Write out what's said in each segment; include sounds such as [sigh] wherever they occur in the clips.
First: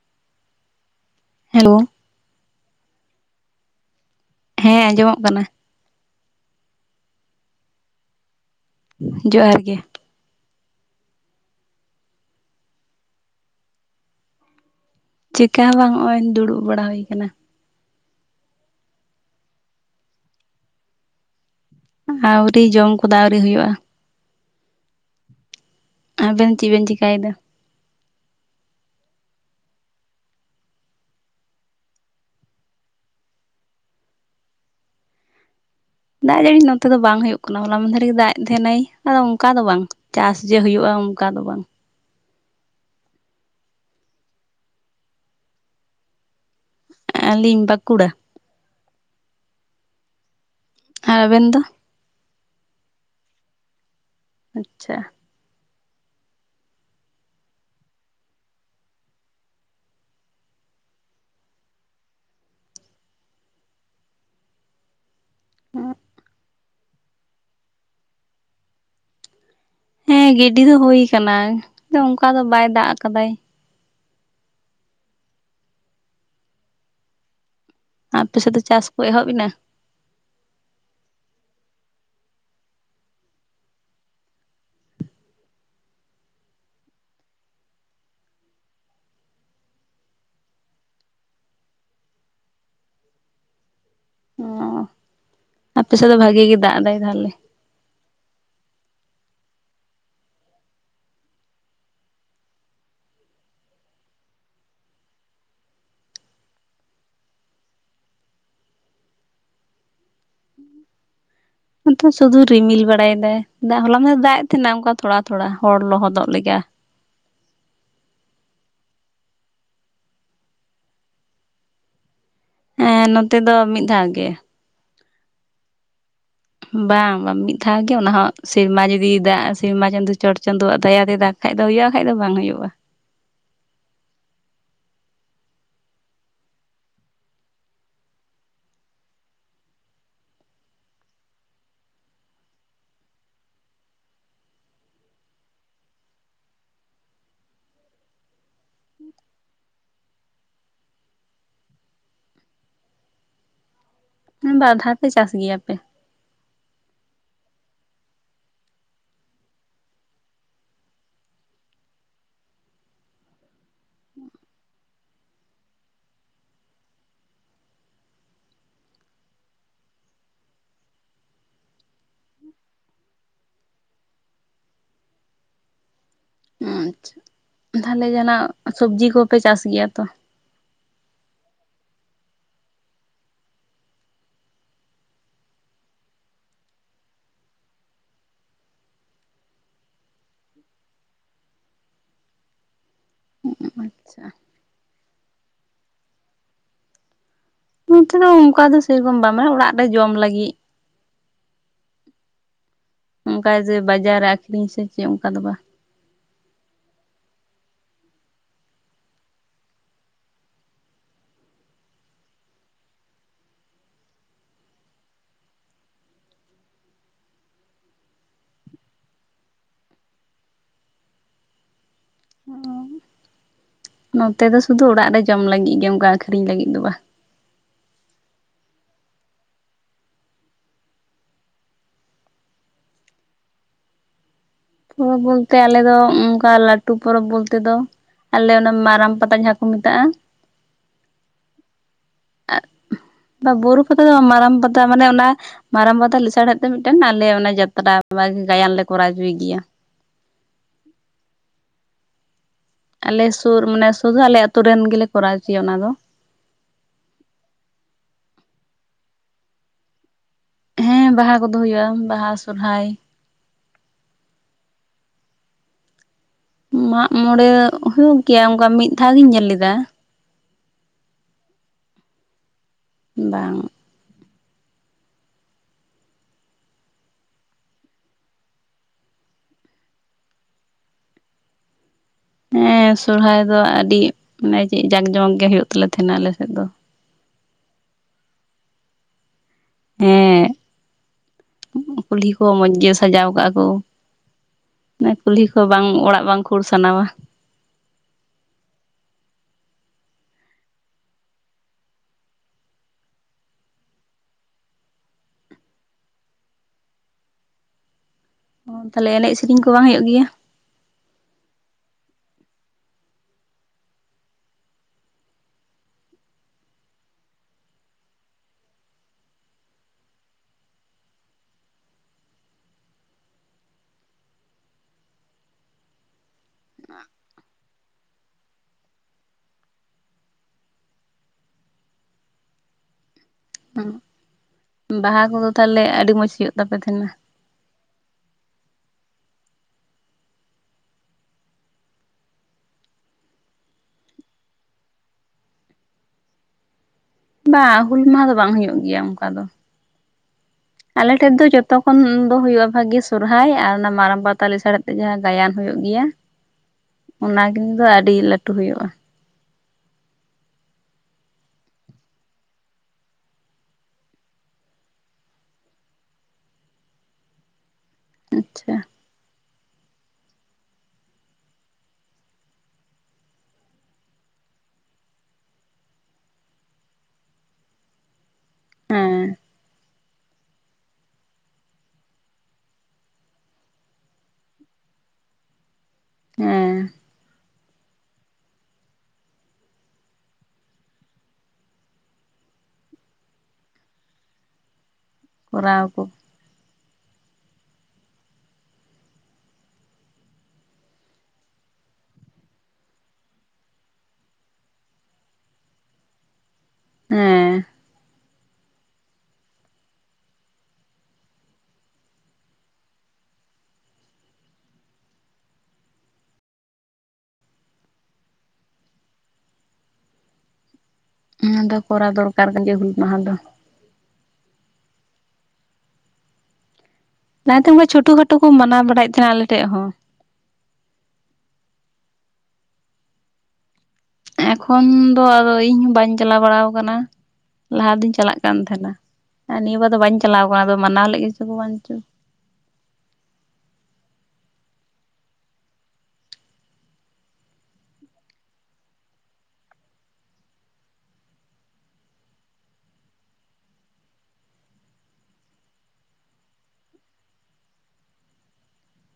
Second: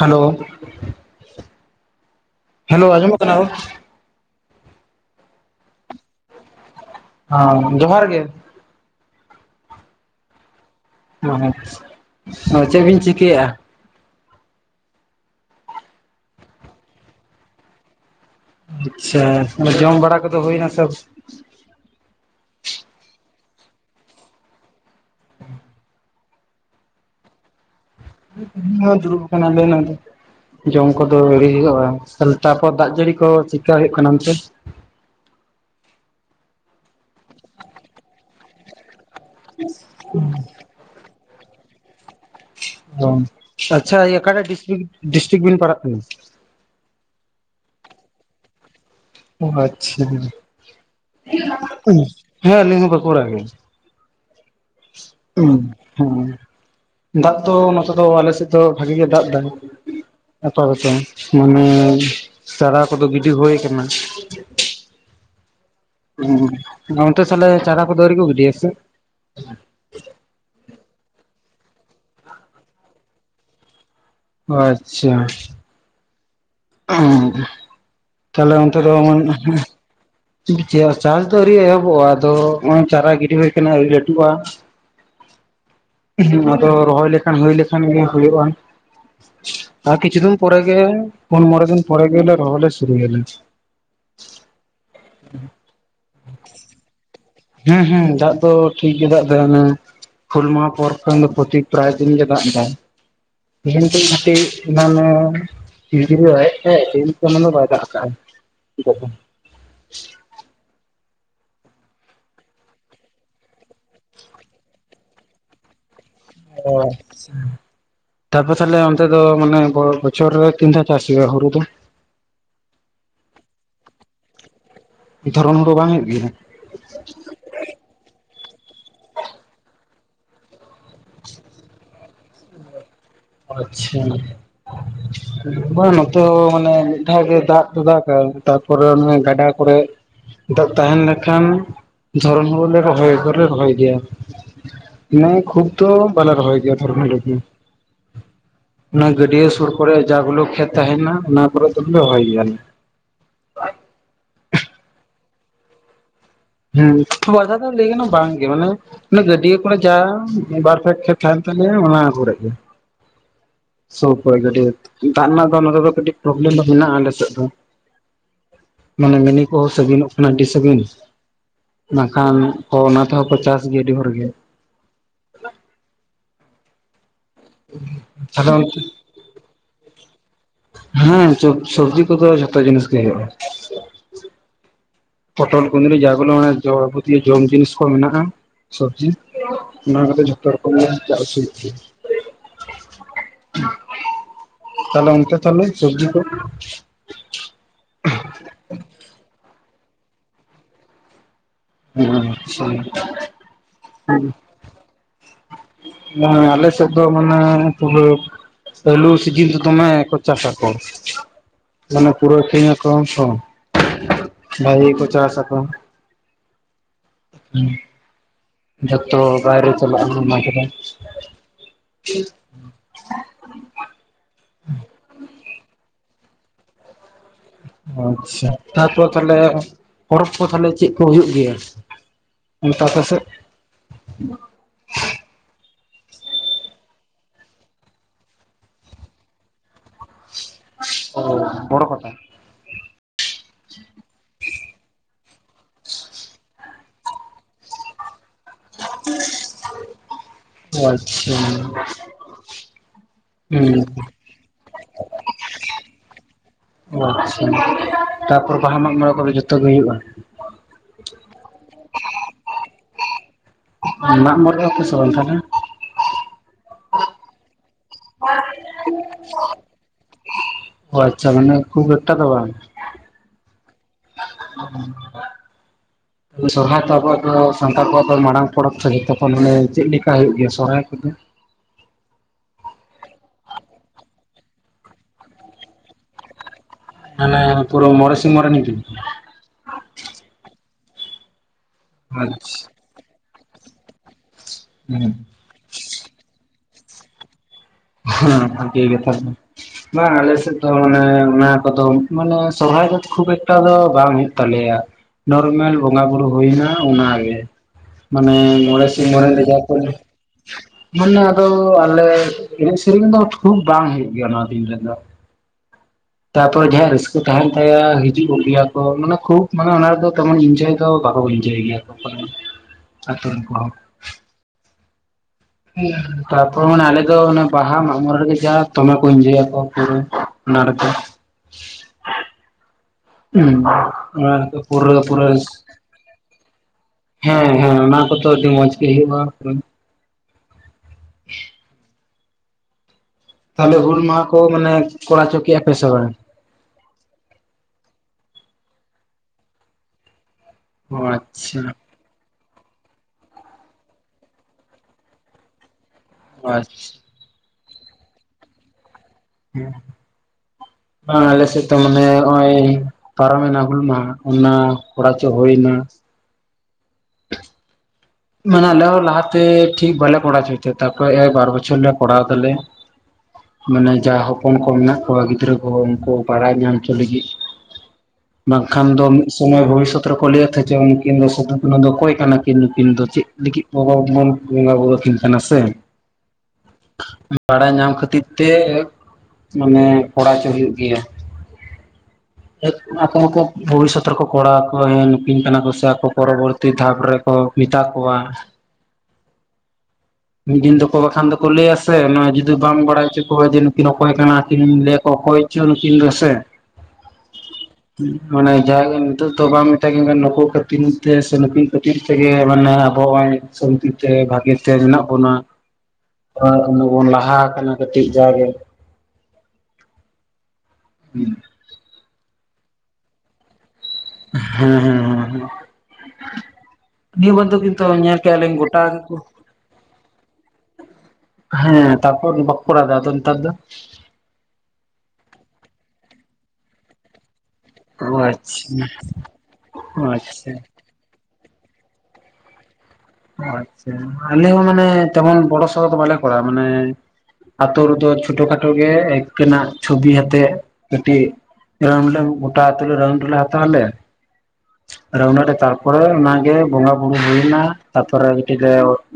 Hello hello hello ᱟᱡᱚᱢ ᱚᱜ ᱠᱟᱱᱟ ᱨᱚᱬ ᱦᱮᱸ ᱟᱸᱡᱚᱢᱚᱜ ᱠᱟᱱᱟ᱾ ᱦ ᱡᱚᱦᱟᱨ ᱜᱮ᱾ ᱡᱚᱦᱟᱨ ᱜᱮ᱾ ᱪᱮᱫ ᱵᱤᱱ ᱪᱤᱠᱟᱹᱭ-ᱟ? ᱪᱮᱠᱟ ᱵᱟᱝ ᱱᱚᱜᱼᱚᱭ ᱫᱩᱲᱩᱵ ᱵᱟᱲᱟ ᱦᱩᱭ ᱟᱠᱟᱱᱟ᱾ ᱟᱪᱪᱷᱟᱮ ᱡᱚᱢ ᱵᱟᱲᱟ ᱠᱚᱫᱚ ᱦᱩᱭᱱᱟ ᱥᱮ? ᱟᱹᱣᱨᱤ ᱡᱚᱢ ᱠᱚᱫᱚ ᱟᱣᱨᱤ ᱦᱩᱭᱩᱜᱼᱟ᱾ [unintelligible] ᱟᱵᱮᱱ ᱪᱮᱫ ᱵᱮᱱ ᱪᱮᱠᱟᱭᱮᱫᱟ? ᱫᱩᱲᱩᱵ ᱠᱟᱱᱟ ᱞᱤᱧ ᱱᱟᱰᱮ᱾ ᱡᱚᱢ ᱠᱚᱫᱚ ᱮᱲᱮ ᱦᱩᱭᱩᱜᱼᱟ ᱛᱟᱯᱚᱨ ᱫᱟᱜ ᱡᱟᱹᱲᱤ ᱠᱚ ᱪᱮᱠᱟ ᱦᱩᱭᱩᱜ ᱠᱟᱱᱟ ᱮᱱᱛᱮ? ᱫᱟᱜ ᱡᱟᱹᱲᱤ ᱱᱚᱛᱮ ᱫᱚ ᱵᱟᱝ ᱦᱩᱭᱩᱜ ᱠᱟᱱᱟ, ᱦᱚᱞᱟ ᱢᱟᱦᱫᱷᱮᱨ ᱜᱮ ᱫᱟᱜ ᱮᱫ ᱛᱟᱦᱮᱱᱟᱭ ᱟᱫᱚ ᱚᱱᱠᱟ ᱫᱚ ᱵᱟᱝ ᱪᱟᱥ ᱡᱮ ᱦᱩᱭᱩᱜᱼᱟ ᱚᱱᱠᱟ ᱫᱚ ᱵᱟᱝ ᱾ ᱟᱪᱪᱷᱟ ᱚᱠᱟᱴᱟᱜ ᱰᱤᱥᱴᱤᱠ ᱰᱤᱥᱴᱤᱠ ᱵᱤᱱ ᱯᱟᱲᱟᱜ ᱠᱟᱱᱟ? ᱟᱹᱞᱤᱧ ᱵᱟᱸᱠᱩᱲᱟ᱾ ᱚ ᱟᱪᱪᱷᱟ᱾ ᱦᱮᱸ ᱟᱵᱤᱱ ᱫᱚ? ᱦᱮᱸ ᱟᱞᱤᱧ ᱦᱚᱸ ᱵᱟᱸᱠᱩᱲᱟ ᱜᱮ᱾ ᱟᱪᱪᱷᱟ᱾ ᱦᱚᱸ ᱦᱮᱸ ᱫᱟᱜ ᱫᱚ ᱱᱚᱛᱮ ᱫᱚ ᱟᱞᱮᱥᱮᱫ ᱫᱚ ᱵᱷᱟᱜᱤ ᱜᱮ ᱫᱟᱜ ᱫᱟᱭ᱾ ᱟᱯᱟᱛᱚᱛᱚ ᱢᱟᱱᱮ ᱪᱟᱨᱟ ᱠᱚᱫᱚ ᱜᱤᱰᱤ ᱦᱩᱭ ᱠᱟᱱᱟ᱾ [unintelligible] [inaudible] ᱦᱩᱸ ᱚᱱᱛᱮ ᱛᱟᱞᱮ ᱪᱟᱨᱟ ᱠᱚ ᱫᱚ ᱟᱣᱨᱤ ᱠᱚ ᱜᱤᱰᱤᱭᱟ ᱥᱮ? ᱦᱮᱸ ᱜᱤᱰᱤ ᱫᱚ ᱦᱳ ᱟᱠᱟᱱᱟ ᱚᱱᱠᱟ ᱫᱚ ᱵᱟᱭ ᱫᱟᱜ ᱟᱠᱟᱫᱟᱭ᱾ ᱚ ᱟᱪᱪᱷᱟ ᱟᱯᱮ ᱥᱮᱫ ᱛᱟᱦᱚᱞᱮ ᱚᱱᱛᱮ ᱪᱟᱥ ᱫᱚ ᱠᱚ ᱮᱦᱚᱵ ᱮᱱᱟ ᱪᱟᱥ ᱫᱚ ᱟᱹᱣᱨᱤ ᱮᱦᱚᱵᱚᱜᱼᱟ ᱟᱫᱚᱭ ᱪᱟᱨᱟ ᱜᱤᱰᱤ ᱦᱩᱭ ᱟᱠᱟᱱᱟ ᱟᱶᱨᱤ ᱞᱟᱹᱴᱩᱜᱼᱟ ᱟᱫᱚ ᱨᱚᱦᱚᱭ ᱞᱮᱠᱷᱟᱱ ᱦᱩᱭ ᱞᱮᱠᱷᱟᱱ ᱜᱮ ᱦᱩᱭᱩᱜᱼᱟ᱾ ᱟᱨ ᱠᱤᱪᱷᱩ ᱫᱤᱱ ᱯᱚᱨᱮᱜ ᱜᱮ ᱯᱩᱱ ᱢᱚᱬᱮ ᱫᱤᱱ ᱯᱚᱨᱮ ᱜᱮ ᱨᱚᱦᱚᱭ ᱞᱮ ᱥᱩᱨᱩᱩᱭᱟᱞᱮ᱾ ᱚᱸ [inaudible] ᱟᱯᱮ ᱥᱮᱜ ᱫᱚ ᱵᱷᱟᱜᱮ ᱜᱮ ᱫᱟᱜ ᱫᱟᱭ ᱛᱟᱦᱚᱞᱮ᱾ ᱦᱮᱸ ᱦᱮᱸ ᱫᱟᱜ ᱫᱚ ᱴᱷᱤᱠ ᱜᱮ ᱫᱟᱜ ᱮᱫᱟᱭ ᱚᱱᱮ ᱦᱩᱞ ᱢᱟᱦᱟ ᱯᱚᱨ ᱠᱷᱚᱱ ᱫᱚ ᱯᱨᱚᱛᱤ ᱯᱨᱟᱭ ᱫᱤᱱ ᱜᱮ ᱫᱟᱜ ᱮᱫᱟᱭ᱾ [unintelligible] ᱮᱱᱟ ᱱᱚ [unintelligible] ᱠᱷᱚᱱ ᱫᱚ ᱵᱟᱭ ᱫᱟᱜ ᱠᱟᱜᱼᱟ᱾ ᱱᱚᱛᱮ ᱥᱩᱫᱩ ᱨᱤᱢᱤᱞ ᱵᱟᱲᱟᱭᱮᱫᱟᱭ ᱫᱟᱜ ᱦᱚᱞᱟ-ᱢᱟᱸᱫᱷᱮᱨᱼᱮ ᱫᱟᱜ ᱮᱫ ᱛᱟᱦᱮᱸᱱᱟ ᱚᱱᱠᱟ ᱛᱷᱚᱲᱟ ᱛᱷᱚᱲᱟ ᱦᱚᱲ ᱞᱚᱦᱚᱫᱚᱜ᱾ ᱞᱮᱠᱟ ᱚ ᱛᱟᱨᱯᱚᱨ ᱛᱟᱦᱚᱞᱮ ᱚᱱᱛᱮ ᱫᱚ ᱢᱟᱱᱮ ᱵᱚᱪᱷᱚᱨ ᱨᱮᱦ ᱛᱤᱱᱫᱷᱟ ᱪᱟᱥ ᱦᱳᱭᱳᱼᱟ ᱦᱳᱲᱳ ᱫᱚ? ᱦᱮᱸ ᱱᱚᱛᱮ ᱫᱚ ᱢᱤᱫ ᱫᱷᱟᱣ ᱜᱮ᱾ ᱫᱷᱚᱨᱚᱱ ᱦᱳᱲᱳ ᱵᱟᱝ ᱦᱩᱭᱩᱜ ᱜᱮᱭᱟ? ᱵᱟᱝ ᱵᱟᱝ ᱢᱤᱫ ᱫᱷᱟᱣ ᱜᱮ ᱚᱱᱟ ᱦᱚᱸ ᱥᱮᱨᱢᱟ ᱡᱩᱫᱤ ᱫᱟᱜ ᱥᱮᱨᱢᱟ ᱪᱟᱸᱫᱚ ᱪᱚᱴ ᱪᱟᱸᱫᱣᱟᱜ ᱫᱟᱭᱟᱛᱮ ᱫᱟᱜ ᱵᱟᱠᱷᱟᱡ ᱫᱚ ᱦᱩᱭᱩᱜᱼᱟ ᱵᱟᱠᱷᱟᱡ ᱫᱚ ᱵᱟᱝ ᱦᱩᱭᱩᱜᱼᱟ᱾ ᱚ ᱟᱪᱪᱷᱟ᱾ ᱵᱟᱝ ᱱᱚᱛᱮ ᱦᱚᱸ ᱢᱟᱱᱮ ᱢᱤᱫ ᱫᱷᱟᱣ ᱜᱮ ᱫᱟᱜ ᱫᱚ ᱫᱟᱜᱠᱟᱫᱟᱭ᱾ ᱯᱚᱨᱮ ᱢᱟᱱᱮ ᱜᱟᱰᱟ ᱠᱚᱨᱮ ᱫᱟᱜ ᱛᱟᱦᱮᱱ ᱞᱮᱠᱷᱟᱱ ᱫᱷᱚᱨᱚᱱ ᱦᱩᱲᱩ ᱞᱮ ᱨᱚᱦᱚᱭ ᱫᱚᱞᱮ ᱨᱚᱦᱚᱭ ᱜᱮᱭᱟ᱾ ᱢᱟᱱᱮ ᱠᱷᱩᱵ ᱫᱚ ᱵᱟᱞᱮ ᱨᱚᱦᱚᱭ ᱜᱮᱭᱟ ᱫᱷᱚᱨᱱ ᱦᱩᱲᱩ ᱫᱚ᱾ ᱚᱱᱟ ᱜᱟᱹᱰᱭᱟᱹ ᱥᱩᱨ ᱠᱚᱨᱮ ᱡᱟ ᱜᱩᱞᱳ ᱠᱷᱮᱛ ᱛᱟᱦᱮᱱᱟ ᱚᱱᱟ ᱠᱚᱨᱮ ᱫᱚᱞᱮ ᱨᱚᱦᱚᱭ ᱜᱮᱭᱟᱞᱮ᱾ ᱦᱮᱸ ᱵᱟᱨ ᱫᱷᱟᱣ ᱯᱮ ᱪᱟᱥ ᱜᱮᱭᱟ ᱯᱮ᱾ ᱦᱮᱸ ᱵᱟᱨᱫᱷᱟᱣ ᱫᱚ ᱞᱟᱹᱭ ᱜᱟᱱᱚᱜ-ᱟ ᱵᱟᱝ ᱜᱮ ᱢᱟᱱᱮ ᱢᱟᱱᱮ ᱜᱟᱹᱰᱭᱟᱹ ᱠᱚᱨᱮ ᱡᱟ ᱵᱟᱨ ᱯᱮ ᱠᱷᱮᱛ ᱛᱟᱦᱮᱱ ᱛᱟᱞᱮᱭᱟ ᱚᱱᱟ ᱠᱚᱨᱮ ᱜᱮ᱾ ᱥᱚᱵ ᱦᱚᱨᱟᱹ ᱜᱟᱰᱭᱟᱫ ᱫᱟᱜ ᱨᱮᱱᱟᱜ ᱫᱚ ᱱᱚᱰᱮ ᱫᱚ ᱠᱟᱹᱴᱤᱡ ᱯᱨᱚᱵᱞᱮᱢ ᱫᱚ ᱢᱮᱱᱟᱜᱼᱟ ᱟᱞᱮ ᱥᱮᱫ ᱫᱚ᱾ ᱢᱟᱱᱮ ᱢᱮᱱᱤ ᱠᱚᱸᱦᱚᱸ ᱥᱟᱺᱜᱤᱧ ᱚᱜ ᱠᱟᱱᱟ ᱟᱰᱤ ᱥᱟᱺᱜᱤᱧ᱾ ᱵᱟᱠᱷᱟᱱ ᱚ ᱚᱱᱟ ᱛᱮᱦᱚᱸ ᱠᱚ ᱪᱟᱥ ᱜᱮᱭᱟ ᱟᱹᱰᱤ ᱦᱚᱲᱜᱮ᱾ ᱟᱪᱪᱷᱟ ᱛᱟᱦᱚᱞᱮ ᱡᱟᱦᱱᱟᱜ ᱛᱟᱦᱞᱮ ᱚᱱᱛᱮ ᱥᱚᱵᱡᱤ ᱠᱚᱯᱮ ᱪᱟᱥ ᱜᱮᱭᱟ ᱛᱚ? ᱦᱟᱸ ᱥᱚᱵ-ᱥᱚᱵᱽᱡᱤ ᱠᱚᱫᱚ ᱡᱷᱚᱛᱚ ᱡᱤᱱᱤᱥ ᱜᱮ ᱦᱩᱭᱩᱜᱼᱟ᱾ ᱯᱚᱴᱚᱞ, ᱠᱩᱫᱽᱨᱤ ᱡᱟ ᱜᱩᱞᱳ ᱢᱟᱱᱮ ᱡᱟᱵᱚᱛᱤᱭᱚ ᱡᱚᱢ ᱡᱤᱱᱤᱥ ᱠᱚ ᱢᱮᱱᱟᱜᱼᱟ᱾ ᱥᱚᱵᱡᱤ ᱚᱱᱟ ᱠᱚᱫᱚ ᱡᱷᱚᱛᱚ ᱨᱚᱠᱚᱢ ᱜᱮ ᱪᱟᱥ ᱦᱩᱭᱩᱜ ᱜᱮᱭᱟ᱾ [unintelligible] [unintelligible] ᱟᱪᱪᱷᱟ᱾ ᱛᱟᱦᱚᱞᱮ ᱚᱱᱛᱮ ᱛᱟᱦᱚᱞᱮ ᱥᱚᱵᱡᱤ ᱠᱚ? ᱱᱚᱱᱛᱮᱫᱚ ᱚᱱᱠᱟ ᱫᱚ ᱥᱮᱨᱚᱠᱚᱢ ᱵᱟᱝ ᱢᱟᱱᱮ ᱚᱲᱟᱜ ᱨᱮ ᱡᱚᱢ ᱞᱟᱹᱜᱤᱫ᱾ [unintelligible] ᱚᱱᱠᱟ ᱡᱮ ᱵᱟᱡᱟᱨ ᱨᱮ ᱟᱠᱷᱨᱤᱧ ᱥᱮ ᱪᱮᱫ ᱚᱱᱠᱟ ᱫᱚ ᱵᱟᱝ᱾ ᱡᱟᱸᱦᱟ ᱟᱞᱮ ᱥᱮᱫ ᱫᱚ ᱢᱟᱱᱮ ᱯᱩᱨᱟᱹ ᱟᱞᱩ ᱥᱤᱡᱤᱱ ᱫᱚᱢᱮ ᱠᱚ ᱪᱟᱥ ᱟ ᱠᱚ᱾ ᱢᱟᱱᱮ ᱯᱩᱨᱳ ᱟᱠᱷᱨᱤᱧ ᱟᱠᱚ ᱠᱚᱸ ᱵᱷᱟᱹᱜᱤ ᱜᱮᱠᱚ ᱪᱟᱥ ᱟᱠᱚ᱾ ᱦᱩᱸ ᱡᱚᱛᱚ ᱵᱟᱭᱨᱮ ᱪᱟᱞᱟᱜᱼᱟ ᱟᱠᱚ ᱢᱟᱡᱽᱷᱨᱮ ᱪᱤᱞ ᱱᱚᱛᱮ ᱫᱚ ᱥᱩᱫᱩ ᱚᱲᱟᱜ ᱨᱮ ᱡᱚᱢ ᱞᱟᱹᱜᱤᱫ ᱜᱮ ᱚᱱᱠᱟ ᱟᱠᱷᱨᱤᱧ ᱞᱟᱹᱜᱤᱫ ᱫᱚ ᱵᱟᱝ᱾ ᱚ ᱟᱪᱪᱷᱟ ᱛᱟᱯᱚᱨ ᱛᱟᱦᱞᱮ ᱯᱚᱨᱚᱵᱽ ᱠᱚ ᱛᱟᱦᱞᱮ ᱪᱮᱫ ᱠᱚ ᱦᱩᱭᱩᱜ ᱜᱮᱭᱟ? ᱚᱱᱠᱟ ᱟᱯᱮᱥᱮᱫ? ᱯᱚᱨᱚᱵᱽ ᱵᱚᱞᱛᱮ ᱟᱞᱮ ᱫᱚ ᱚᱱᱠᱟ ᱞᱟᱹᱴᱩ ᱯᱚᱨᱚᱵᱽ ᱵᱚᱞᱛᱮ ᱫᱚ ᱟᱞᱮ ᱚᱱᱟ ᱢᱟᱨᱟᱢ ᱯᱟᱛᱟ ᱡᱟᱦᱟᱸ ᱠᱚ ᱢᱮᱛᱟᱜᱼᱟ᱾ ᱚ ᱵᱚᱲᱳ ᱯᱟᱛᱟ᱾ ᱟᱸᱜ ᱵᱚᱨᱳ ᱯᱟᱛᱟ ᱫᱚ ᱵᱟᱝ ᱢᱟᱨᱟᱢᱯᱟᱛᱟ ᱢᱟᱱᱮ ᱚᱱᱟ ᱢᱟᱨᱟᱢᱯᱟᱛᱟ ᱞᱮᱥᱟᱲ ᱦᱮᱫ ᱛᱮ ᱟᱫᱚ ᱢᱤᱫᱴᱮᱱ ᱟᱞᱮ ᱚᱱᱮ ᱡᱟᱛᱨᱟ ᱵᱟᱝ ᱜᱟᱭᱟᱱ ᱞᱮ ᱠᱚᱨᱟᱣ ᱦᱚᱪᱚᱭ ᱜᱮᱭᱟ᱾ ᱚ ᱟᱪᱪᱷᱟ᱾ ᱟᱞᱮ ᱥᱩᱨ ᱦᱩᱸ ᱢᱟᱱᱮ ᱥᱩᱫᱷᱩ ᱟᱞᱮ ᱟᱹᱛᱩ ᱨᱮᱱ ᱜᱮᱞᱮ ᱠᱚᱨᱟᱣ ᱦᱚᱪᱚᱭᱟ ᱚᱱᱟ ᱫᱚ᱾ ᱚ ᱟᱪᱪᱷᱟ, ᱛᱟᱯᱚᱨ ᱵᱟᱦᱟ ᱢᱟᱜ ᱢᱚᱬᱮ ᱠᱚᱫᱚ ᱡᱚᱛᱚ ᱜᱮ ᱦᱩᱭᱩᱜᱼᱟ? ᱦᱮᱸ ᱵᱟᱦᱟ ᱠᱚᱫᱚ ᱦᱩᱭᱩᱜᱼᱟ ᱵᱟᱦᱟ ᱥᱚᱨᱦᱟᱭ᱾ ᱢᱟᱜᱢᱚᱬᱮ ᱟᱯᱮ ᱥᱮ ᱵᱟᱝ ᱛᱟᱦᱚᱞᱮ? ᱢᱟᱜᱢᱚᱲᱮ ᱦᱩᱭᱩᱜ ᱜᱮᱭᱟ ᱚᱱᱠᱟ ᱢᱤᱫ ᱫᱷᱟᱣ ᱜᱤᱧ ᱧᱮᱞ ᱞᱮᱫᱟ᱾ ᱟᱪᱷᱟ ᱢᱟᱱᱮ ᱠᱷᱩᱵ ᱮᱠᱴᱟ ᱫᱚ ᱵᱟᱝ? ᱵᱟᱝ ᱩᱸ [inaudible] ᱥᱚᱦᱨᱟᱭ ᱫᱚ ᱟᱵᱚᱣᱟᱜ ᱫᱚ ᱥᱟᱱᱛᱟᱲ ᱠᱚᱣᱟᱜ ᱫᱚ ᱢᱟᱲᱟᱝ ᱯᱚᱨᱚᱵᱽ, ᱛᱚ ᱡᱚᱛᱚᱠᱷᱚᱱ ᱢᱟᱱᱮ ᱪᱮᱫᱞᱮᱠᱟ ᱦᱩᱭᱩᱜ ᱜᱮᱭᱟ ᱥᱚᱨᱦᱟᱭ ᱠᱚᱫᱚ? ᱦᱮᱸ ᱥᱚᱨᱦᱟᱭ ᱫᱚ ᱟᱹᱰᱤ ᱚᱱᱮ ᱡᱮ ᱡᱟᱠ ᱡᱚᱢᱚᱠ ᱜᱮ ᱦᱩᱭᱩᱜ ᱛᱟᱞᱮ ᱛᱟᱦᱮᱸᱱᱟ ᱟᱞᱮ ᱥᱮᱫ ᱫᱚ᱾ ᱢᱟᱱᱮ ᱯᱩᱨᱟᱹ ᱢᱚᱨᱮ ᱥᱤᱧ ᱢᱚᱨᱮ ᱧᱤᱫᱟᱹ? ᱦᱮᱸ ᱠᱩᱞᱦᱤ ᱠᱚ ᱟᱪᱪᱷᱟ ᱢᱚᱸᱡᱽ ᱜᱮ ᱥᱟᱡᱟᱣ ᱠᱟᱜᱼᱟ ᱠᱚ᱾ ᱦᱩᱸ ᱠᱩᱞᱦᱤ ᱠᱷᱚ ᱵᱟᱝ ᱚᱲᱟᱜ ᱵᱟᱝ ᱠᱷᱩᱲ ᱥᱟᱱᱟᱣᱟ᱾ ᱦᱮᱸ ᱵᱷᱟᱜᱮ ᱜᱮ ᱛᱟᱦᱚᱞᱮ᱾ ᱵᱟᱝ ᱟᱞᱮ ᱥᱮᱫ ᱫᱚ ᱢᱟᱱᱮ ᱚᱱᱟ ᱠᱚᱫᱚ ᱢᱟᱱᱮ ᱥᱚᱦᱨᱟᱭ ᱠᱷᱩᱵ ᱮᱠᱴᱟ ᱫᱚ ᱵᱟᱝ ᱦᱩᱭᱩᱜ ᱛᱟᱞᱮᱭᱟ᱾ ᱱᱚᱨᱢᱟᱞ ᱵᱚᱸᱜᱟ ᱵᱩᱨᱩ ᱦᱩᱭ ᱱᱟ ᱚᱱᱟ ᱜᱮ᱾ ᱢᱟᱱᱮ ᱢᱚᱬᱮ ᱥᱤᱝ ᱛᱟᱦᱞᱮ ᱢᱚᱬᱮ ᱮᱱᱮᱡ ᱧᱤᱫᱟᱹ ᱥᱮᱨᱮᱧ ᱡᱟᱦᱟ ᱠᱚ ᱵᱟᱝ ᱮᱱᱮᱡ ᱦᱩᱭᱩᱜ ᱜᱮᱭᱟ ᱢᱟᱱᱮ ᱟᱫᱚ ᱟᱞᱮ ᱮᱱᱮᱡ ᱥᱮᱨᱮᱧ ᱫᱚ ᱠᱷᱩᱵ ᱵᱟᱝ ᱦᱩᱭᱩᱜ ᱜᱮᱭᱟ ᱱᱚᱣᱟ ᱫᱤᱱ ᱨᱮᱫᱚ᱾ ᱛᱟᱯᱚᱨ ᱡᱟᱦᱟᱸ ᱨᱟᱹᱥᱠᱟᱹ ᱛᱟᱦᱮᱱ ᱛᱟᱭᱟ ᱦᱤᱡᱩᱜ ᱚᱜ ᱜᱮᱭᱟ ᱠᱚ ᱢᱟᱱᱮ ᱠᱷᱩᱵ ᱢᱟᱱᱮ ᱚᱱᱟ ᱨᱮᱫᱚ ᱛᱮᱢᱚᱱ ᱤᱱᱡᱚᱭ ᱫᱚ ᱵᱟᱠᱚ ᱤᱱᱡᱚᱭ ᱜᱮᱭᱟ ᱠᱚ ᱟᱛᱩ ᱨᱮᱱ ᱠᱚᱦᱚᱸ᱾ ᱦᱩᱸ ᱛᱟᱨᱯᱚᱨ ᱢᱟᱱᱮ ᱟᱞᱮ ᱫᱚ ᱵᱟᱦᱟ ᱢᱟᱜ ᱢᱚᱬᱮ ᱨᱮᱜᱮ ᱡᱟ ᱫᱚᱢᱮ ᱠᱚ ᱤᱱᱡᱚᱭᱟᱠᱚ ᱯᱩᱨᱟᱹ ᱚᱱᱟ ᱨᱮᱫᱚ᱾ [inaudible] ᱦᱩᱸ ᱟᱨ ᱫᱚ ᱯᱩᱨᱟ. ᱯᱩᱨᱟᱹ ᱵᱟᱦᱟ ᱠᱚᱫᱚ ᱛᱟᱦᱚᱞᱮ ᱟᱹᱰᱤ ᱢᱚᱸᱡᱽ ᱦᱩᱭᱩᱜ ᱛᱟᱯᱮ ᱛᱟᱦᱮᱱᱟ ᱦᱮᱸ ᱦᱮᱸ ᱚᱱᱟ ᱠᱚᱛᱚ ᱟᱹᱰᱤ ᱢᱚᱸᱡᱽ ᱜᱮ ᱦᱩᱭᱩᱜᱼᱟ᱾ [unintelligible] ᱛᱟᱦᱞᱮ ᱦᱩᱞ ᱢᱟᱦᱟ ᱠᱚ ᱢᱟᱱᱮ ᱠᱚᱨᱟ ᱪᱚ ᱠᱮᱭᱟ ᱯᱮ ᱥᱮ ᱵᱟᱝ? ᱵᱟ ᱦᱩᱞ ᱢᱟᱦᱟ ᱫᱚ ᱵᱟᱝ ᱦᱩᱭᱩᱜ ᱜᱮᱭᱟ ᱚᱱᱠᱟ ᱫᱚ᱾ ᱚ ᱟᱞᱮ ᱴᱷᱮᱫ ᱫᱚ ᱟᱪᱪᱷᱟ ᱡᱚᱛᱚ ᱠᱷᱚᱱ ᱫᱚ ᱦᱳᱭᱳᱼᱟ ᱵᱷᱟᱜᱤ ᱥᱚᱨᱦᱟᱭ ᱟᱨ ᱚᱱᱟ ᱢᱟᱨᱟᱝ ᱯᱟᱛᱟ ᱞᱟᱥᱟᱲᱦᱮᱫ ᱛᱮ ᱡᱟᱦᱟᱸ ᱜᱟᱭᱟᱱ ᱦᱳᱭᱳᱜ ᱜᱮᱭᱟ ᱟ [unintelligible] ᱚᱱᱟ ᱜᱤᱱ ᱫᱚ ᱟᱹᱰᱤ ᱞᱟᱹᱴᱩ ᱦᱩᱭᱩᱜᱼᱟ᱾ ᱦᱩᱸ ᱟᱞᱮ ᱥᱮᱫ ᱛᱚ ᱢᱟᱱᱮ ᱱᱚᱜᱼᱚᱭ ᱯᱟᱨᱚᱢᱮᱱᱟ ᱦᱩᱞ ᱢᱟᱦᱟ ᱚᱱᱟ ᱠᱚᱨᱟ ᱪᱚ ᱦᱩᱭ ᱮᱱᱟ᱾ ᱢᱟᱱᱮ ᱟᱪᱪᱷᱟ ᱟᱞᱮ ᱦᱚᱸ ᱞᱟᱦᱟᱛᱮ ᱴᱷᱤᱠ ᱵᱟᱞᱮ ᱠᱚᱲᱟᱣ ᱪᱚᱭ ᱛᱟᱦᱮᱸᱜ ᱛᱟᱯᱚᱨ ᱮ ᱵᱟᱨ ᱵᱚᱪᱷᱚᱨ ᱞᱮ ᱠᱚᱨᱟᱣ ᱫᱟᱞᱮ᱾ ᱢᱟᱱᱮ ᱡᱟ ᱦᱚᱯᱚᱱ ᱠᱚ ᱢᱮᱱᱟᱜ ᱠᱚᱣᱟ ᱜᱤᱫᱽᱨᱟᱹ ᱠᱚ ᱩᱱᱠᱩ ᱵᱟᱲᱟᱭ ᱧᱟᱢ ᱦᱚᱪᱚ ᱞᱟᱹᱜᱤᱫ, ᱵᱟᱝ ᱠᱷᱟᱱ ᱫᱚ ᱢᱤᱫ ᱦᱮᱸ ᱥᱚᱢᱚᱭ ᱵᱷᱚᱵᱤᱥᱚᱛ ᱠᱚ ᱞᱟᱹᱭᱟ ᱚᱛᱷᱚᱪᱚ ᱱᱩᱠᱤᱱ ᱫᱚ ᱥᱤᱫᱩ ᱠᱟᱹᱱᱦᱩ ᱫᱚ ᱚᱠᱚᱭ ᱠᱟᱱᱟ ᱠᱤᱱ ᱱᱩᱠᱤᱱ ᱫᱚ? ᱪᱮᱫ ᱞᱤᱜᱤᱫ ᱵᱟᱵᱚ ᱵᱚᱸᱜᱟ ᱵᱩᱨᱩ ᱟᱠᱤᱱ ᱠᱟᱱᱟ ᱥᱮ ᱦᱮᱸ ᱵᱟᱲᱟᱭ ᱧᱟᱢ ᱠᱷᱟᱹᱛᱤᱨ ᱛᱮ ᱢᱟᱱᱮ ᱠᱚᱨᱟᱪᱚ ᱦᱩᱭᱩᱜ ᱜᱮᱭᱟ ᱟᱯ ᱠᱚ ᱵᱷᱚᱵᱤᱥᱚᱛ ᱨᱮᱠᱚ ᱠᱚᱨᱟᱣ ᱠᱚ ᱯᱤᱱᱱᱟ ᱠᱚ ᱠᱚᱨᱟᱣ ᱥᱮ ᱟᱠᱚ ᱠᱚ ᱯᱚᱨᱚᱵᱚᱨ ᱛᱷᱟᱯᱚᱨᱮ ᱠᱚ ᱢᱮᱛᱟ ᱠᱚᱣᱟ ᱢᱤᱫ ᱫᱤᱱ ᱫᱚᱠᱚ ᱵᱟᱠᱷᱟᱱ ᱫᱚᱠᱚ ᱞᱟᱹᱭᱟ ᱥᱮ ᱡᱩᱫᱤ ᱵᱟᱢ ᱵᱟᱲᱟᱭ ᱦᱚᱪᱚ ᱠᱚᱣᱟ ᱡᱮ ᱱᱩᱠᱤᱱ ᱚᱠᱚᱭ ᱠᱟᱱᱟ ᱠᱤᱱ ᱞᱟᱹᱭᱟᱠᱚ ᱚᱠᱚᱭ ᱪᱚᱱ ᱠᱤᱱ ᱨᱮᱥᱮ ᱦᱮᱸᱻᱦᱮᱸ ᱢᱟᱱᱮ ᱡᱟ ᱜᱮ ᱱᱤᱛᱚᱜ ᱫᱚ ᱵᱟᱝ ᱢᱮᱛᱟ ᱠᱤᱱ ᱠᱟᱱᱟ ᱱᱩᱠᱩ ᱠᱷᱟᱹᱛᱤᱨ ᱛᱮ ᱥᱮ ᱱᱩᱠᱤᱱ ᱠᱷᱟᱹᱛᱤᱨ ᱛᱮᱜᱮ ᱢᱟᱱᱮ ᱟᱵᱚ ᱱᱚᱭ ᱥᱟᱱᱛᱤ ᱛᱮ ᱵᱷᱟᱜᱮ ᱛᱮ ᱢᱮᱱᱟᱜ ᱵᱚ ᱚᱱᱟ ᱚᱱᱮ ᱵᱚᱱ ᱞᱟᱦᱟ ᱟᱠᱟᱱᱟ ᱠᱟᱹᱴᱤᱡ ᱡᱟᱜᱮ ᱦᱩᱸ ᱚᱱᱟ ᱫᱚ ᱠᱚᱨᱟᱣ ᱫᱚᱨᱠᱟᱨ ᱠᱟᱱ ᱜᱮᱭᱟ ᱦᱩᱞ ᱢᱟᱦᱟ ᱫᱚ ᱦᱮᱸ ᱦᱮᱸ ᱦᱮᱸ ᱱᱤᱭᱟᱹ ᱵᱟᱨ ᱫᱚ ᱞᱟᱦᱟᱛᱮ ᱠᱤᱱᱛᱩ ᱚᱱᱠᱟ ᱪᱷᱳᱴᱳ ᱧᱮᱞ ᱠᱷᱟᱴᱳ ᱠᱚ ᱠᱮᱟᱞᱤᱧ ᱜᱚᱴᱟ ᱢᱟᱱᱟᱣ ᱜᱮ ᱵᱟᱲᱟᱭᱮᱫ ᱠᱚ ᱛᱟᱦᱮᱱᱟ ᱟᱞᱮ ᱴᱷᱮᱡ ᱦᱚᱸ ᱦᱮᱸ ᱛᱟᱨᱯᱚᱨ ᱵᱟᱠᱚ ᱠᱚᱨᱟᱣ ᱫᱟ ᱱᱮᱛᱟᱨ ᱫᱚ ᱮᱠᱷᱚᱱ ᱫᱚ ᱟᱫᱚ ᱤᱧ ᱦᱚᱸ ᱵᱟᱹᱧ ᱪᱟᱞᱟᱣ ᱵᱟᱲᱟᱣ ᱠᱟᱱᱟ ᱞᱟᱦᱟ ᱫᱩᱧ ᱚ ᱪᱟᱞᱟᱜ ᱠᱟᱱ ᱟᱪᱪᱷᱟ ᱛᱟᱦᱮᱸᱱᱟ ᱟᱨ ᱱᱤᱭᱟᱹ ᱵᱟᱨ ᱫᱚ ᱵᱟᱹᱧ ᱪᱟᱞᱟᱣ ᱟᱪᱪᱷᱟ ᱟᱠᱟᱱᱟ ᱟᱫᱚ ᱢᱟᱱᱟᱣ ᱞᱮᱫ ᱜᱮᱪᱚ ᱠᱚ ᱵᱟᱝ ᱪᱚ ᱟᱪᱪᱷᱟ ᱟᱞᱮ ᱦᱚᱸ ᱢᱟᱱᱮ ᱛᱮᱢᱚᱱ ᱵᱚᱲᱚ ᱥᱚᱲᱚ ᱫᱚ ᱵᱟᱞᱮ ᱠᱚᱨᱟᱣᱟ ᱢᱟᱱᱮ ᱟᱛᱳ ᱨᱮᱫᱚ ᱪᱷᱳᱴᱚ ᱠᱷᱟᱴᱳ ᱜᱮ ᱤᱝᱠᱟᱹᱱᱟᱜ ᱪᱷᱚᱵᱤ ᱟᱛᱮᱫ ᱜᱮ ᱠᱟᱹᱴᱤᱡ ᱜᱚᱴᱟ ᱟᱛᱳ ᱨᱮ ᱨᱟᱣᱩᱱᱰ ᱞᱮ ᱦᱟᱛᱟᱣ ᱟᱞᱮ ᱟᱨ ᱚᱱᱟ ᱨᱮ ᱛᱟᱨᱯᱚᱨᱮ ᱚᱱᱟ ᱜᱮ ᱵᱚᱸᱜᱟ ᱵᱩᱨᱩ ᱦᱩᱭᱱᱟ ᱛᱟᱯᱚᱨᱮ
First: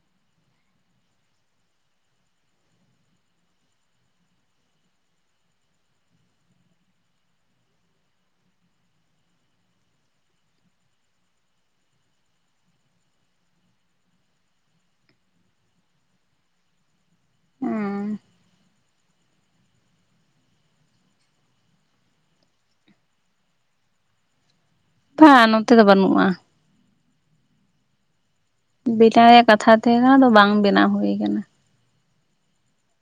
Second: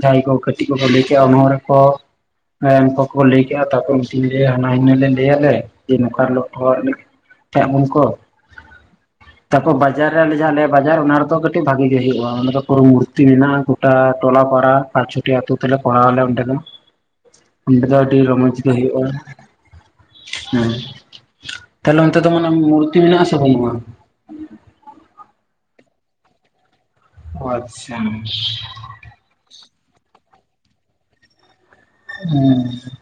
ᱡᱟᱦᱟᱸᱭ ᱠᱚ ᱠᱟᱹᱴᱤᱡ ᱠᱚᱠᱚ ᱞᱟᱹᱭ ᱠᱮᱜᱼᱟ ᱚᱱᱚᱲᱦᱮ ᱠᱚ ᱦᱮᱸ ᱩᱱᱠᱩ ᱠᱚ ᱞᱟᱹᱭ ᱠᱮᱜᱼᱟ ᱛᱟᱨᱯᱚᱨ ᱞᱟᱹᱭᱟ ᱦᱟᱱᱟ ᱱᱤᱭᱟᱹ ᱞᱮ ᱞᱟᱹᱭ ᱟᱞᱮ ᱡᱮ ᱱᱚᱝᱠᱟ ᱞᱚᱠᱷᱚᱱ ᱨᱤᱱᱤᱡ ᱦ [unintelligible] ᱩᱱᱠᱩ ᱛᱟᱯᱚᱨ ᱵᱟᱡᱟᱨ ᱨᱮ ᱟᱞᱮ ᱡᱟᱦᱟᱸ ᱟᱞᱮ ᱵᱟᱡᱟᱨ ᱚᱱᱟ ᱨᱮᱫᱚ ᱠᱟᱹᱴᱤᱡ ᱵᱷᱟᱜᱤ ᱜᱮ ᱦᱳᱭᱳᱜᱼᱟ ᱚᱱᱟ ᱫᱚ ᱯᱩᱨᱟ ᱢᱩᱨᱛᱤ ᱢᱮᱱᱟᱜᱼᱟ ᱜᱚᱴᱟ ᱴᱚᱞᱟ ᱯᱟᱲᱟ ᱟᱨ ᱯᱟᱸᱪ ᱪᱷᱚᱴᱤ ᱟᱛᱳ ᱛᱮᱞᱮ ᱠᱚᱨᱟᱣ ᱟᱞᱮ ᱚᱸᱰᱮ ᱫᱚ ᱚᱸᱰᱮ ᱫᱚ ᱟᱹᱰᱤ ᱦᱮᱸ ᱨᱚᱢᱚᱡᱽ ᱜᱮ ᱠᱚ ᱦᱩᱭᱩᱜᱼᱟ ᱦᱮᱸ ᱛᱟᱦᱞᱮ ᱚᱱᱛᱮ ᱫᱚ ᱢᱟᱱᱮ ᱢᱩᱨᱛᱤ ᱢᱮᱱᱟᱜᱼᱟ ᱥᱮ ᱵᱟᱹᱱᱩᱜᱼᱟ ᱵᱟᱝ ᱱᱚᱛᱮ ᱫᱚ ᱵᱟᱹᱱᱩᱜᱼᱟ ᱟᱪᱪᱷᱟ ᱵᱮᱱᱟᱣ ᱨᱮᱭᱟᱜ ᱠᱟᱛᱷᱟ ᱛᱟᱦᱮᱸ ᱠᱟᱱᱟ ᱟᱫᱚ ᱵᱟᱝ ᱵᱮᱱᱟᱣ ᱦᱩᱭ ᱠᱟᱱᱟ ᱦᱮᱸ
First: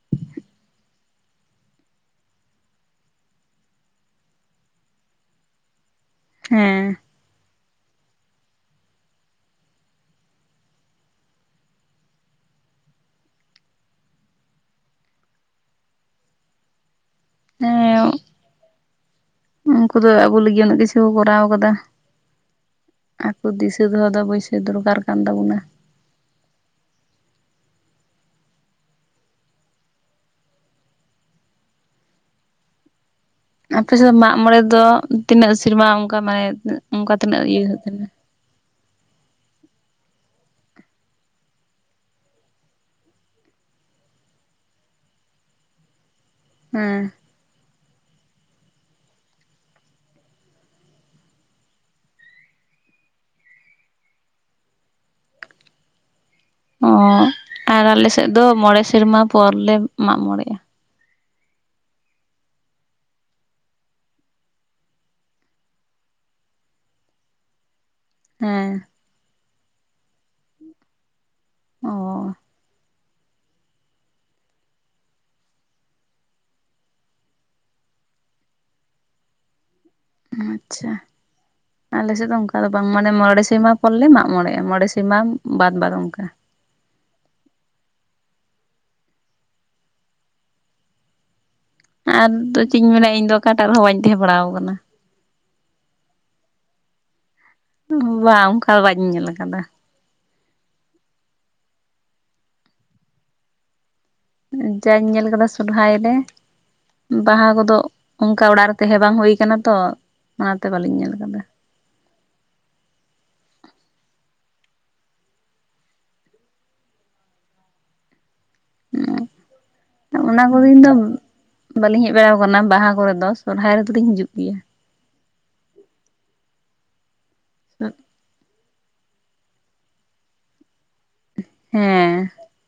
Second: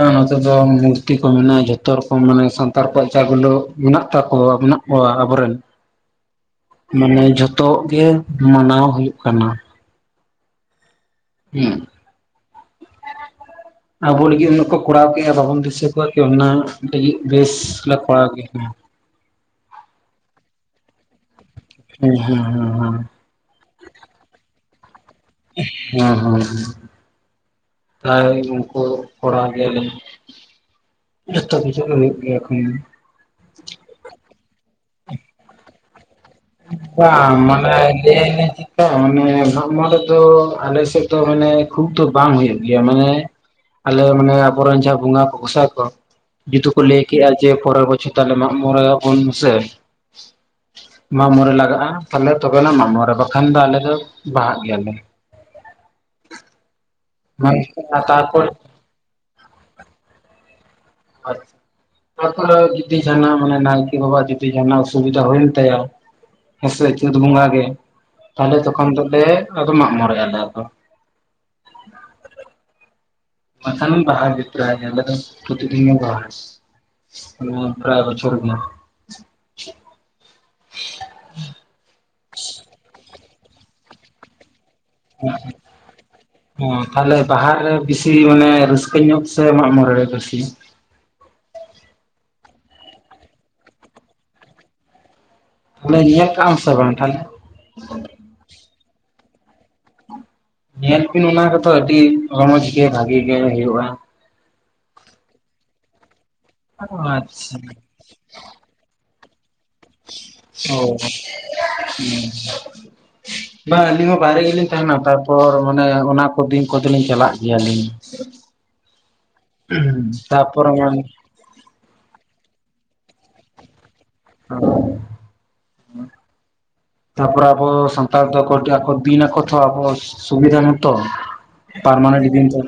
ᱮ ᱱᱚᱛᱮ ᱫᱚ ᱢᱩᱨᱛᱤ ᱠᱚ ᱢᱮᱱᱟᱜᱼᱟ ᱡᱷᱚᱛᱚ ᱨᱚᱠᱚᱢ ᱢᱟᱱᱮ ᱥᱟᱱᱛᱟᱲ ᱠᱚᱣᱟᱜ ᱡᱟ ᱜᱩᱞᱳ ᱢᱮᱱᱟᱜ ᱛᱟᱠᱚᱣᱟ ᱢᱮᱱᱟᱜ ᱚ ᱟᱵᱚᱨᱮᱱ ᱦᱮᱸ ᱢᱟᱱᱮ ᱡᱷᱚᱛᱚ ᱜᱮ ᱢᱟᱱᱟᱣ ᱦᱩᱭᱩᱜ ᱠᱟᱱᱟ ᱦᱮᱸ ᱟᱵᱚ ᱞᱟᱹᱜᱤᱫ ᱩᱱᱟ ᱠᱚ ᱠᱚᱨᱟᱣ ᱠᱮᱜᱼᱟ ᱵᱟᱵᱚᱱ ᱫᱤᱥᱟᱹ ᱠᱚᱣᱟ ᱠᱤ ᱚᱱᱟ ᱵᱮᱥ ᱞᱮ ᱠᱚᱨᱟᱣ ᱠᱮᱭᱟ ᱩᱱᱝᱠᱩ ᱫᱚ ᱟᱵᱩ ᱞᱟᱹᱜᱤᱫ ᱩᱱᱟᱹᱜ ᱠᱤᱪᱷᱩ ᱠᱚ ᱠᱚᱨᱟᱣ ᱠᱟᱫᱟ ᱦᱮᱸ ᱦᱮᱸ ᱦᱩᱸ ᱦᱮᱸ ᱟᱠᱚ ᱫᱤᱥᱟᱹ ᱫᱚᱦᱚ ᱫᱚ ᱟᱵᱚᱭᱥᱟᱹ ᱫᱚᱨᱠᱟᱨ ᱠᱟᱱ ᱛᱟᱵᱚᱱᱟ ᱦᱮᱸ ᱦᱮᱸ ᱯᱨ ᱩᱱᱠᱩ ᱠᱚᱲᱟ ᱜᱮᱞᱮ ᱡᱚᱛᱚ ᱠᱤᱪᱷᱩ ᱫᱚ ᱦᱩᱭᱩᱜ ᱜᱮᱭᱟ ᱮᱠᱷᱚᱱ ᱟᱯᱮ ᱥᱮᱫ ᱫᱚ ᱢᱟᱜ ᱢᱚᱬᱮ ᱫᱚ ᱛᱤᱱᱟᱹᱜ ᱥᱮᱨᱢᱟ ᱚᱱᱠᱟ ᱢᱟᱱᱮ ᱚᱱᱠᱟ ᱛᱤᱱᱟᱹᱜ ᱤᱭᱟᱹ ᱦᱩᱭᱩᱜ ᱛᱟᱦᱮᱱᱟ ᱦᱮᱸ ᱢᱟᱱᱮ ᱢᱟᱜ ᱢᱚᱬᱮ ᱫᱚ ᱟᱞᱮ ᱥᱮᱫ ᱫᱚ ᱢᱟᱱᱮ ᱠᱷᱩᱵ ᱫᱚ ᱵᱟᱝ ᱦᱩᱭᱩᱜ ᱜᱮᱭᱟ ᱢᱟᱱᱮ ᱟᱞᱮ ᱢᱟᱱᱮ ᱟᱵᱚᱨᱮᱱ ᱡᱟᱦᱟᱸ ᱵᱚᱸᱜᱟ ᱠᱚᱥᱟ ᱠᱚ ᱡᱩᱫᱤ ᱠᱚ ᱞᱟᱹᱭ ᱦᱮᱸ ᱠᱮᱜᱼᱟ ᱡᱮ ᱯᱚᱨᱮᱨ ᱵᱚᱪᱷᱚᱨ ᱛᱟᱦᱚᱞᱮ ᱢᱟᱜ ᱢᱚᱬᱮ ᱟᱵᱚᱱ ᱢᱮᱥᱮ ᱢᱟᱜ ᱢᱚᱬᱮ ᱞᱟᱜᱟᱜᱼᱟ ᱛᱟᱦᱚᱞᱮ ᱛᱚᱵᱮᱱᱟᱜ ᱢᱟᱜ ᱢᱚᱬᱮ ᱵᱟᱠᱷᱟᱱ ᱫᱚ ᱟᱞᱮ ᱫᱚ ᱵᱟᱦᱟᱜ ᱜᱮᱭᱟᱞᱮ ᱚ ᱢᱟᱱᱮ ᱟᱨ ᱟᱞᱮ ᱥᱮᱫ ᱫᱚ ᱛᱟᱨᱯᱚᱨ ᱢᱚᱬᱮ ᱥᱮᱨᱢᱟ ᱯᱚᱨ ᱞᱮ ᱢᱟᱜ ᱢᱚᱬᱮᱜ-ᱟ ᱟᱪᱷᱟ ᱛᱟ ᱡᱤᱫᱤ ᱥᱮᱨᱢᱟ ᱡᱩᱫᱤ ᱢᱟᱱᱮ ᱱᱟᱭᱠᱮ ᱵᱟᱵᱟ-ᱟᱜ ᱡᱩᱫᱤ ᱡᱟᱦᱟᱱᱟᱜ ᱚᱥᱩᱵᱤᱫᱷᱟ ᱦᱩᱭᱮᱱ ᱛᱟᱭᱟ ᱦᱮᱸᱥᱮ ᱪᱟᱹᱛ ᱵᱚᱸᱜᱟ ᱜᱮ ᱛᱟᱦᱚᱞᱮ ᱦᱮᱸ ᱛᱚᱠᱷᱚᱱ ᱫᱚᱞᱮ ᱟᱫᱚ ᱢᱟᱜ ᱢᱚᱬᱮᱜ ᱟᱞᱮ ᱟᱫᱚ ᱚ ᱵᱟᱝᱠᱷᱟᱱ ᱵᱟᱦᱟ ᱜᱮ ᱯᱨᱟᱭ ᱟᱞᱮ ᱫᱚ ᱯᱨᱚᱛᱤᱫᱤᱱ ᱜᱮ ᱵᱟᱦᱟ ᱯᱨᱟᱭ ᱵᱚᱪᱷᱚᱨ ᱜᱮ ᱟᱪᱪᱷᱟ ᱟᱞᱮ ᱥᱮᱫ ᱫᱚ ᱚᱱᱠᱟ ᱫᱚ ᱵᱟᱝ ᱢᱟᱱᱮ ᱢᱚᱬᱮ ᱥᱮᱨᱢᱟ ᱯᱚᱨ ᱞᱮ ᱢᱟᱜᱢᱚᱬᱮᱜ ᱟ ᱢᱚᱬᱮ ᱥᱤᱢᱟᱢ ᱵᱟᱫ ᱵᱟᱫ ᱚᱱᱠᱟ ᱦᱚ ᱛᱟᱦᱚᱞᱮ ᱵᱟᱦᱟᱨ ᱨᱮ ᱵᱤᱥᱤ ᱢᱟᱱᱮ ᱨᱟᱹᱥᱠᱟᱹ ᱧᱚᱜ ᱥᱮ ᱢᱟᱜ ᱢᱚᱬᱮ ᱨᱮ ᱵᱮᱥᱤ ᱟᱨᱫᱚ ᱪᱮᱫ ᱤᱧ ᱢᱮᱱᱟ ᱤᱧ ᱫᱚ ᱚᱠᱟᱴᱟᱜ ᱨᱮᱦᱚᱸ ᱵᱟᱹᱧ ᱛᱟᱦᱮᱸ ᱵᱟᱲᱟᱣ ᱟᱠᱟᱱᱟ ᱛᱟᱦᱚᱞᱮ ᱱᱤᱭᱟᱹ ᱠᱟᱜ ᱟᱢ ᱥᱮ ᱵᱟᱝ ᱛᱟᱦᱚᱞᱮ ᱵᱟᱝ ᱚᱱᱠᱟ ᱵᱟᱧ ᱧᱮᱞ ᱠᱟᱫᱟ ᱧᱮᱞ ᱵᱤᱱ ᱚᱱᱟ ᱠᱚᱫᱚ ᱟᱹᱰᱤ ᱨᱚᱢᱚᱡᱽ ᱜᱮ ᱵᱷᱟᱜᱤ ᱜᱮ ᱦᱩᱭᱩᱜᱼᱟ ᱡᱟᱧ ᱧᱮᱞ ᱠᱟᱫᱟ ᱥᱚᱨᱦᱟᱭ ᱨᱮ ᱚ ᱵᱟᱦᱟ ᱟᱪᱪᱷᱟ ᱠᱚᱫᱚ ᱚᱱᱠᱟ ᱚᱲᱟᱜ ᱨᱮ ᱛᱟᱦᱮᱸ ᱵᱟᱝ ᱦᱩᱭ ᱠᱟᱱᱟ ᱛᱚ ᱚᱱᱟᱛᱮ ᱚ ᱵᱟᱹᱞᱤᱧ ᱧᱮᱞ ᱟᱠᱟᱫᱟ ᱦᱮᱸ [unintelligible] ᱵᱟᱝ ᱟᱹᱞᱤᱧ ᱦᱚᱸ ᱵᱟᱭᱨᱮ ᱜᱮᱞᱤᱧ ᱛᱟᱦᱮᱱᱟ ᱛᱟᱨᱯᱚᱨ ᱢᱟᱱᱮ ᱚᱱᱟ ᱠᱚ ᱫᱤᱱ ᱠᱚᱫᱚ ᱞᱤᱧ ᱪᱟᱞᱟᱜ ᱜᱮᱭᱟ [unintelligible] ᱦᱮᱸ ᱚᱱᱟ ᱠᱚᱜᱮ ᱤᱧ ᱫᱚ ᱢᱟᱱᱮ ᱵᱟᱹᱞᱤᱧ ᱦᱮᱡ ᱵᱟᱲᱟ ᱟᱠᱟᱱᱟ ᱵᱟᱦᱟ ᱠᱚᱨᱮᱫᱚ ᱥᱚᱨᱦᱟᱭ ᱨᱮᱫᱚᱞᱤᱧ ᱦᱤᱡᱩᱜ ᱜᱮᱭᱟ ᱛᱟᱨᱯᱚᱨ ᱟᱵᱚ ᱥᱟᱱᱛᱟᱲ ᱫᱚᱠᱚ ᱫᱤᱱ ᱟᱠᱚ ᱛᱚ ᱟᱵᱚ ᱥᱩᱵᱤᱫᱷᱟ ᱢᱚᱛᱚ ᱦᱮᱸ ᱯᱟᱨᱢᱟᱱᱮᱱᱴ ᱫᱤᱱ ᱛᱚ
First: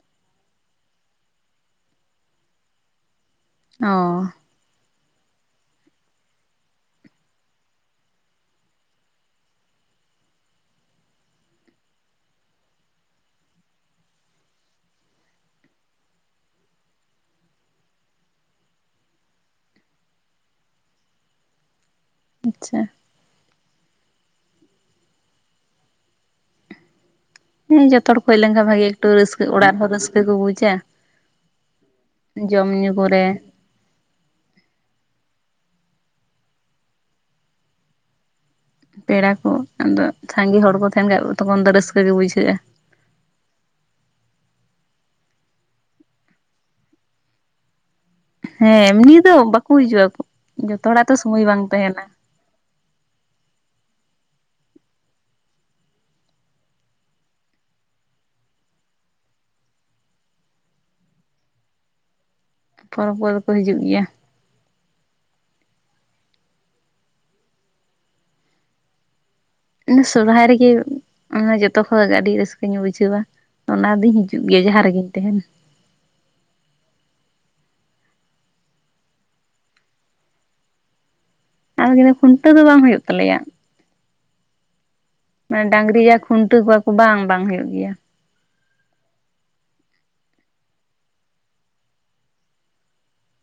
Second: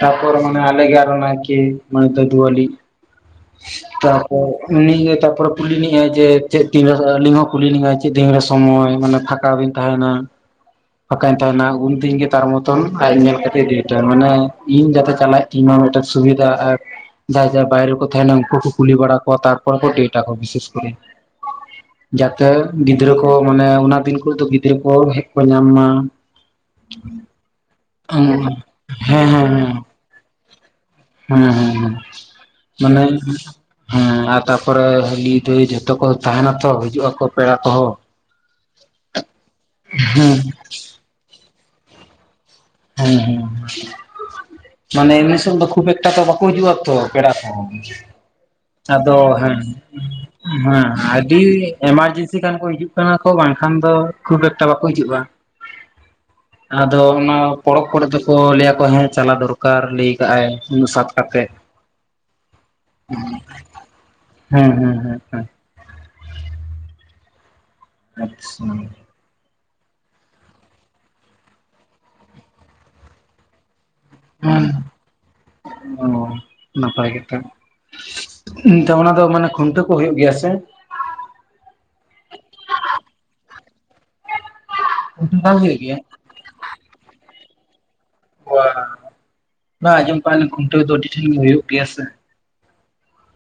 ᱛᱟᱨᱯᱚᱨ ᱢᱟᱱᱮ ᱟᱞᱮ ᱜᱮ ᱟᱨᱚ ᱱᱟᱭᱠᱮ ᱢᱟᱱᱮ ᱫᱟᱫᱩᱣᱟᱞᱤ ᱚ [unintelligible] ᱛᱟᱨᱯᱚᱨ ᱩᱱᱤᱜᱮ ᱛᱟᱯᱚᱨᱮ ᱠᱩᱞᱤ ᱞᱤᱧᱟᱭ ᱡᱮ ᱪᱮᱫ ᱛᱤᱱ ᱨᱮ ᱟᱹᱞᱤᱧ ᱦᱚᱸ ᱠᱩᱞᱤ ᱞᱤᱧᱟᱭ ᱪᱮᱫ ᱫᱤᱱ ᱨᱮ ᱥᱚᱢᱚᱭ ᱢᱟᱱᱮ ᱯᱷᱟᱸᱠᱟ ᱵᱤᱱ ᱛᱟᱦᱮᱱᱟ ᱯᱷᱟᱠᱟᱧ ᱛᱟᱦᱮᱱᱟ ᱩᱱ ᱫᱤᱱ ᱜᱮ ᱛᱟᱨ ᱢᱚᱛᱚᱱ ᱟᱡ ᱧᱮᱞ ᱠᱟᱛᱮᱫ ᱪᱤᱢ ᱞ, ᱟᱭ ᱢᱟᱱᱮ ᱤᱧ ᱡᱟᱛᱮ ᱪᱟᱞᱟᱜ ᱛᱤᱱᱟ ᱢᱮᱫᱴᱟᱜ ᱥᱩᱵᱤᱫᱷᱟ ᱮᱯ ᱡᱟᱦᱟᱭ ᱡᱟᱦᱟᱭ ᱵᱟᱭᱨᱮ ᱠᱚ ᱛᱟᱦᱮᱱᱟ ᱚᱱᱠᱩ ᱠᱚ ᱠᱩᱞᱤ ᱵᱟᱲᱟ ᱠᱟᱣᱟ ᱛᱟᱨᱯᱚᱨ ᱠᱚ ᱰᱮᱴ ᱟᱠᱚᱣᱟ ᱵᱤᱥᱮᱥ ᱠᱚᱨᱮ ᱡᱟᱛᱮ ᱟᱪᱪᱷᱟ ᱜᱤᱫᱽᱨᱟᱹ ᱠᱚ ᱢᱟᱱᱮ ᱚᱱᱟ ᱫᱤᱱ ᱠᱚᱨᱮ ᱫᱚ ᱜᱤᱫᱽᱨᱟᱹ ᱠᱚ ᱦᱮᱡ ᱧᱟᱢ ᱢᱟ ᱦᱮᱸ ᱡᱚᱛ ᱦᱚᱲ ᱦᱮᱡ ᱞᱮᱱᱠᱷᱟᱱ ᱵᱷᱟᱜᱤ ᱮᱠᱴᱩ ᱦᱮᱸ ᱨᱟᱹᱥᱠᱟᱹ ᱦᱮᱸ ᱚᱲᱟᱜ ᱨᱮᱦᱚᱸ ᱨᱟᱹᱥᱠᱟᱹ ᱠᱚ ᱵᱩᱡᱟ [unintelligible] ᱦᱮᱸ ᱦᱮᱸ ᱦᱮᱸ ᱡᱚᱢ ᱧᱩ ᱢᱟᱱᱮ ᱠᱚᱨᱮ ᱦᱮᱸ ᱟᱨ ᱛᱟᱯᱚᱨᱮ ᱦᱟᱹᱞᱤ ᱫᱷᱟᱹᱭ ᱡᱷᱚᱛᱚ ᱠᱚ ᱛᱟᱦᱮᱱᱟᱛᱚ ᱦᱤᱡᱩᱜ ᱟᱠᱚ ᱯᱮᱲᱟ ᱠᱚᱦᱚᱸ ᱯᱮᱲᱟ ᱠᱚ ᱟᱫᱚ ᱦᱮᱸ ᱥᱟᱸᱜᱮ ᱦᱚᱲ ᱠᱚ ᱛᱟᱦᱮᱱ ᱠᱷᱟᱡ ᱛᱚᱠᱷᱚᱱ ᱫᱚ ᱨᱟᱹᱥᱠᱟᱹ ᱜᱮ ᱵᱩᱡᱷᱟᱹᱜᱼᱟ ᱦᱮᱸ ᱦᱮᱸ ᱦ [unintelligible] ᱢᱟᱱᱮ ᱢᱤᱥᱚᱱ ᱫᱚ ᱠᱷᱩᱵᱽ ᱮᱠᱴᱟ ᱛᱚ ᱵᱟᱠᱚ ᱦᱤᱡᱩᱜᱼᱟ ᱛᱚ ᱯᱮᱲᱟ ᱠᱚ ᱦᱮᱸ ᱮᱢᱱᱤ ᱟᱫᱚ ᱫᱚ ᱦᱮᱸ ᱵᱟᱠᱚ ᱦᱤᱡᱩᱜᱼᱟ ᱦᱮᱸ ᱡᱚᱛᱚ ᱦᱚᱲᱟᱜ ᱛᱚ ᱟᱹᱰᱤ ᱥᱚᱢᱚᱭ ᱵᱟᱝ ᱛᱟᱦᱮᱱᱟ ᱮᱢᱟᱨᱡᱮᱱᱥᱤ ᱡᱟᱹ ᱠᱷᱟᱱ ᱠᱚ ᱦᱤᱡᱩᱜ ᱠᱟᱱᱟ ᱠᱚ ᱵᱟᱝᱠᱷᱟᱱ ᱫᱚ ᱠᱷᱩᱵ ᱮᱠᱴᱟ ᱵᱟᱠᱚ ᱦᱤᱡᱩᱜᱼᱟ ᱟᱫᱚ ᱚᱱᱟ ᱯᱚᱨᱚᱵᱽ ᱠᱚᱨᱮ ᱫᱚᱠᱚ ᱞᱟᱹᱭᱟᱠᱚ ᱦᱮᱸ ᱪᱟᱞᱟᱣ ᱫᱚᱨᱠᱟᱨ ᱞᱟᱹᱭ ᱠᱟᱜ ᱟᱭ ᱩᱱᱟᱹᱜ ᱥᱟᱛ ᱠᱟᱛᱮᱫ ᱯᱚᱨᱚᱵᱽ ᱠᱚᱫᱚ ᱠᱚ ᱦᱤᱡᱩᱜ ᱜᱮᱭᱟ [unintelligible] [inaudible] ᱦᱮᱸ ᱦᱮᱸ ᱦᱮᱸ ᱦᱮᱸ ᱟᱪᱷᱟ [unintelligible] ᱥᱚᱨᱦᱟᱭ ᱨᱮᱜᱮ ᱚᱱᱟ ᱡᱚᱛᱚ ᱠᱷᱚᱡ ᱟᱹᱰᱤ ᱨᱟᱹᱥᱠᱟᱹᱧ ᱵᱩᱡᱷᱟᱹᱣᱟ ᱚᱱᱟ ᱟᱫᱚᱧ ᱦᱤᱡᱩᱜ ᱜᱮᱭᱟ ᱦᱮᱸ ᱡᱟᱦᱟᱸ ᱨᱮᱜᱮᱧ ᱛᱟᱦᱮᱸᱱ ᱚ ᱱᱟᱯᱟᱭ ᱜᱮᱛᱚ ᱚᱱᱟ ᱫᱚ ᱢᱟᱱᱮ ᱠᱷᱩᱱᱴᱟᱹᱣ ᱠᱚ ᱦᱩᱭᱩᱜ ᱜᱮᱭᱟ ᱥᱮ ᱟᱫᱚ ᱤᱱᱟᱹ ᱠᱷᱩᱱᱴᱟᱹᱣ ᱫᱚ ᱵᱟᱝ ᱦᱩᱭᱩᱜ ᱛᱟᱞᱮᱭᱟ ᱠᱷᱩᱱᱴᱟᱹᱣ ᱵᱟᱝ ᱢᱟᱱᱮ ᱦᱩᱭᱩᱜ ᱜᱮᱭᱟ ᱰᱟᱝᱜᱨᱤ ᱡᱟ ᱠᱷᱩᱱᱴᱟᱹᱣ ᱠᱚᱣᱟ ᱠᱚ ᱵᱟᱝ ᱵᱟᱝ ᱦᱩᱭᱩᱜ ᱜᱮᱭᱟ ᱚ ᱵᱟᱝ ᱟᱸᱡᱚᱢ ᱠᱷᱩᱱᱴᱟᱹᱣ ᱫᱚ ᱟᱹᱰᱤ ᱴᱷᱮᱱ ᱜᱮ ᱦᱩᱭᱩᱜ ᱜᱮᱭᱟ ᱥᱮ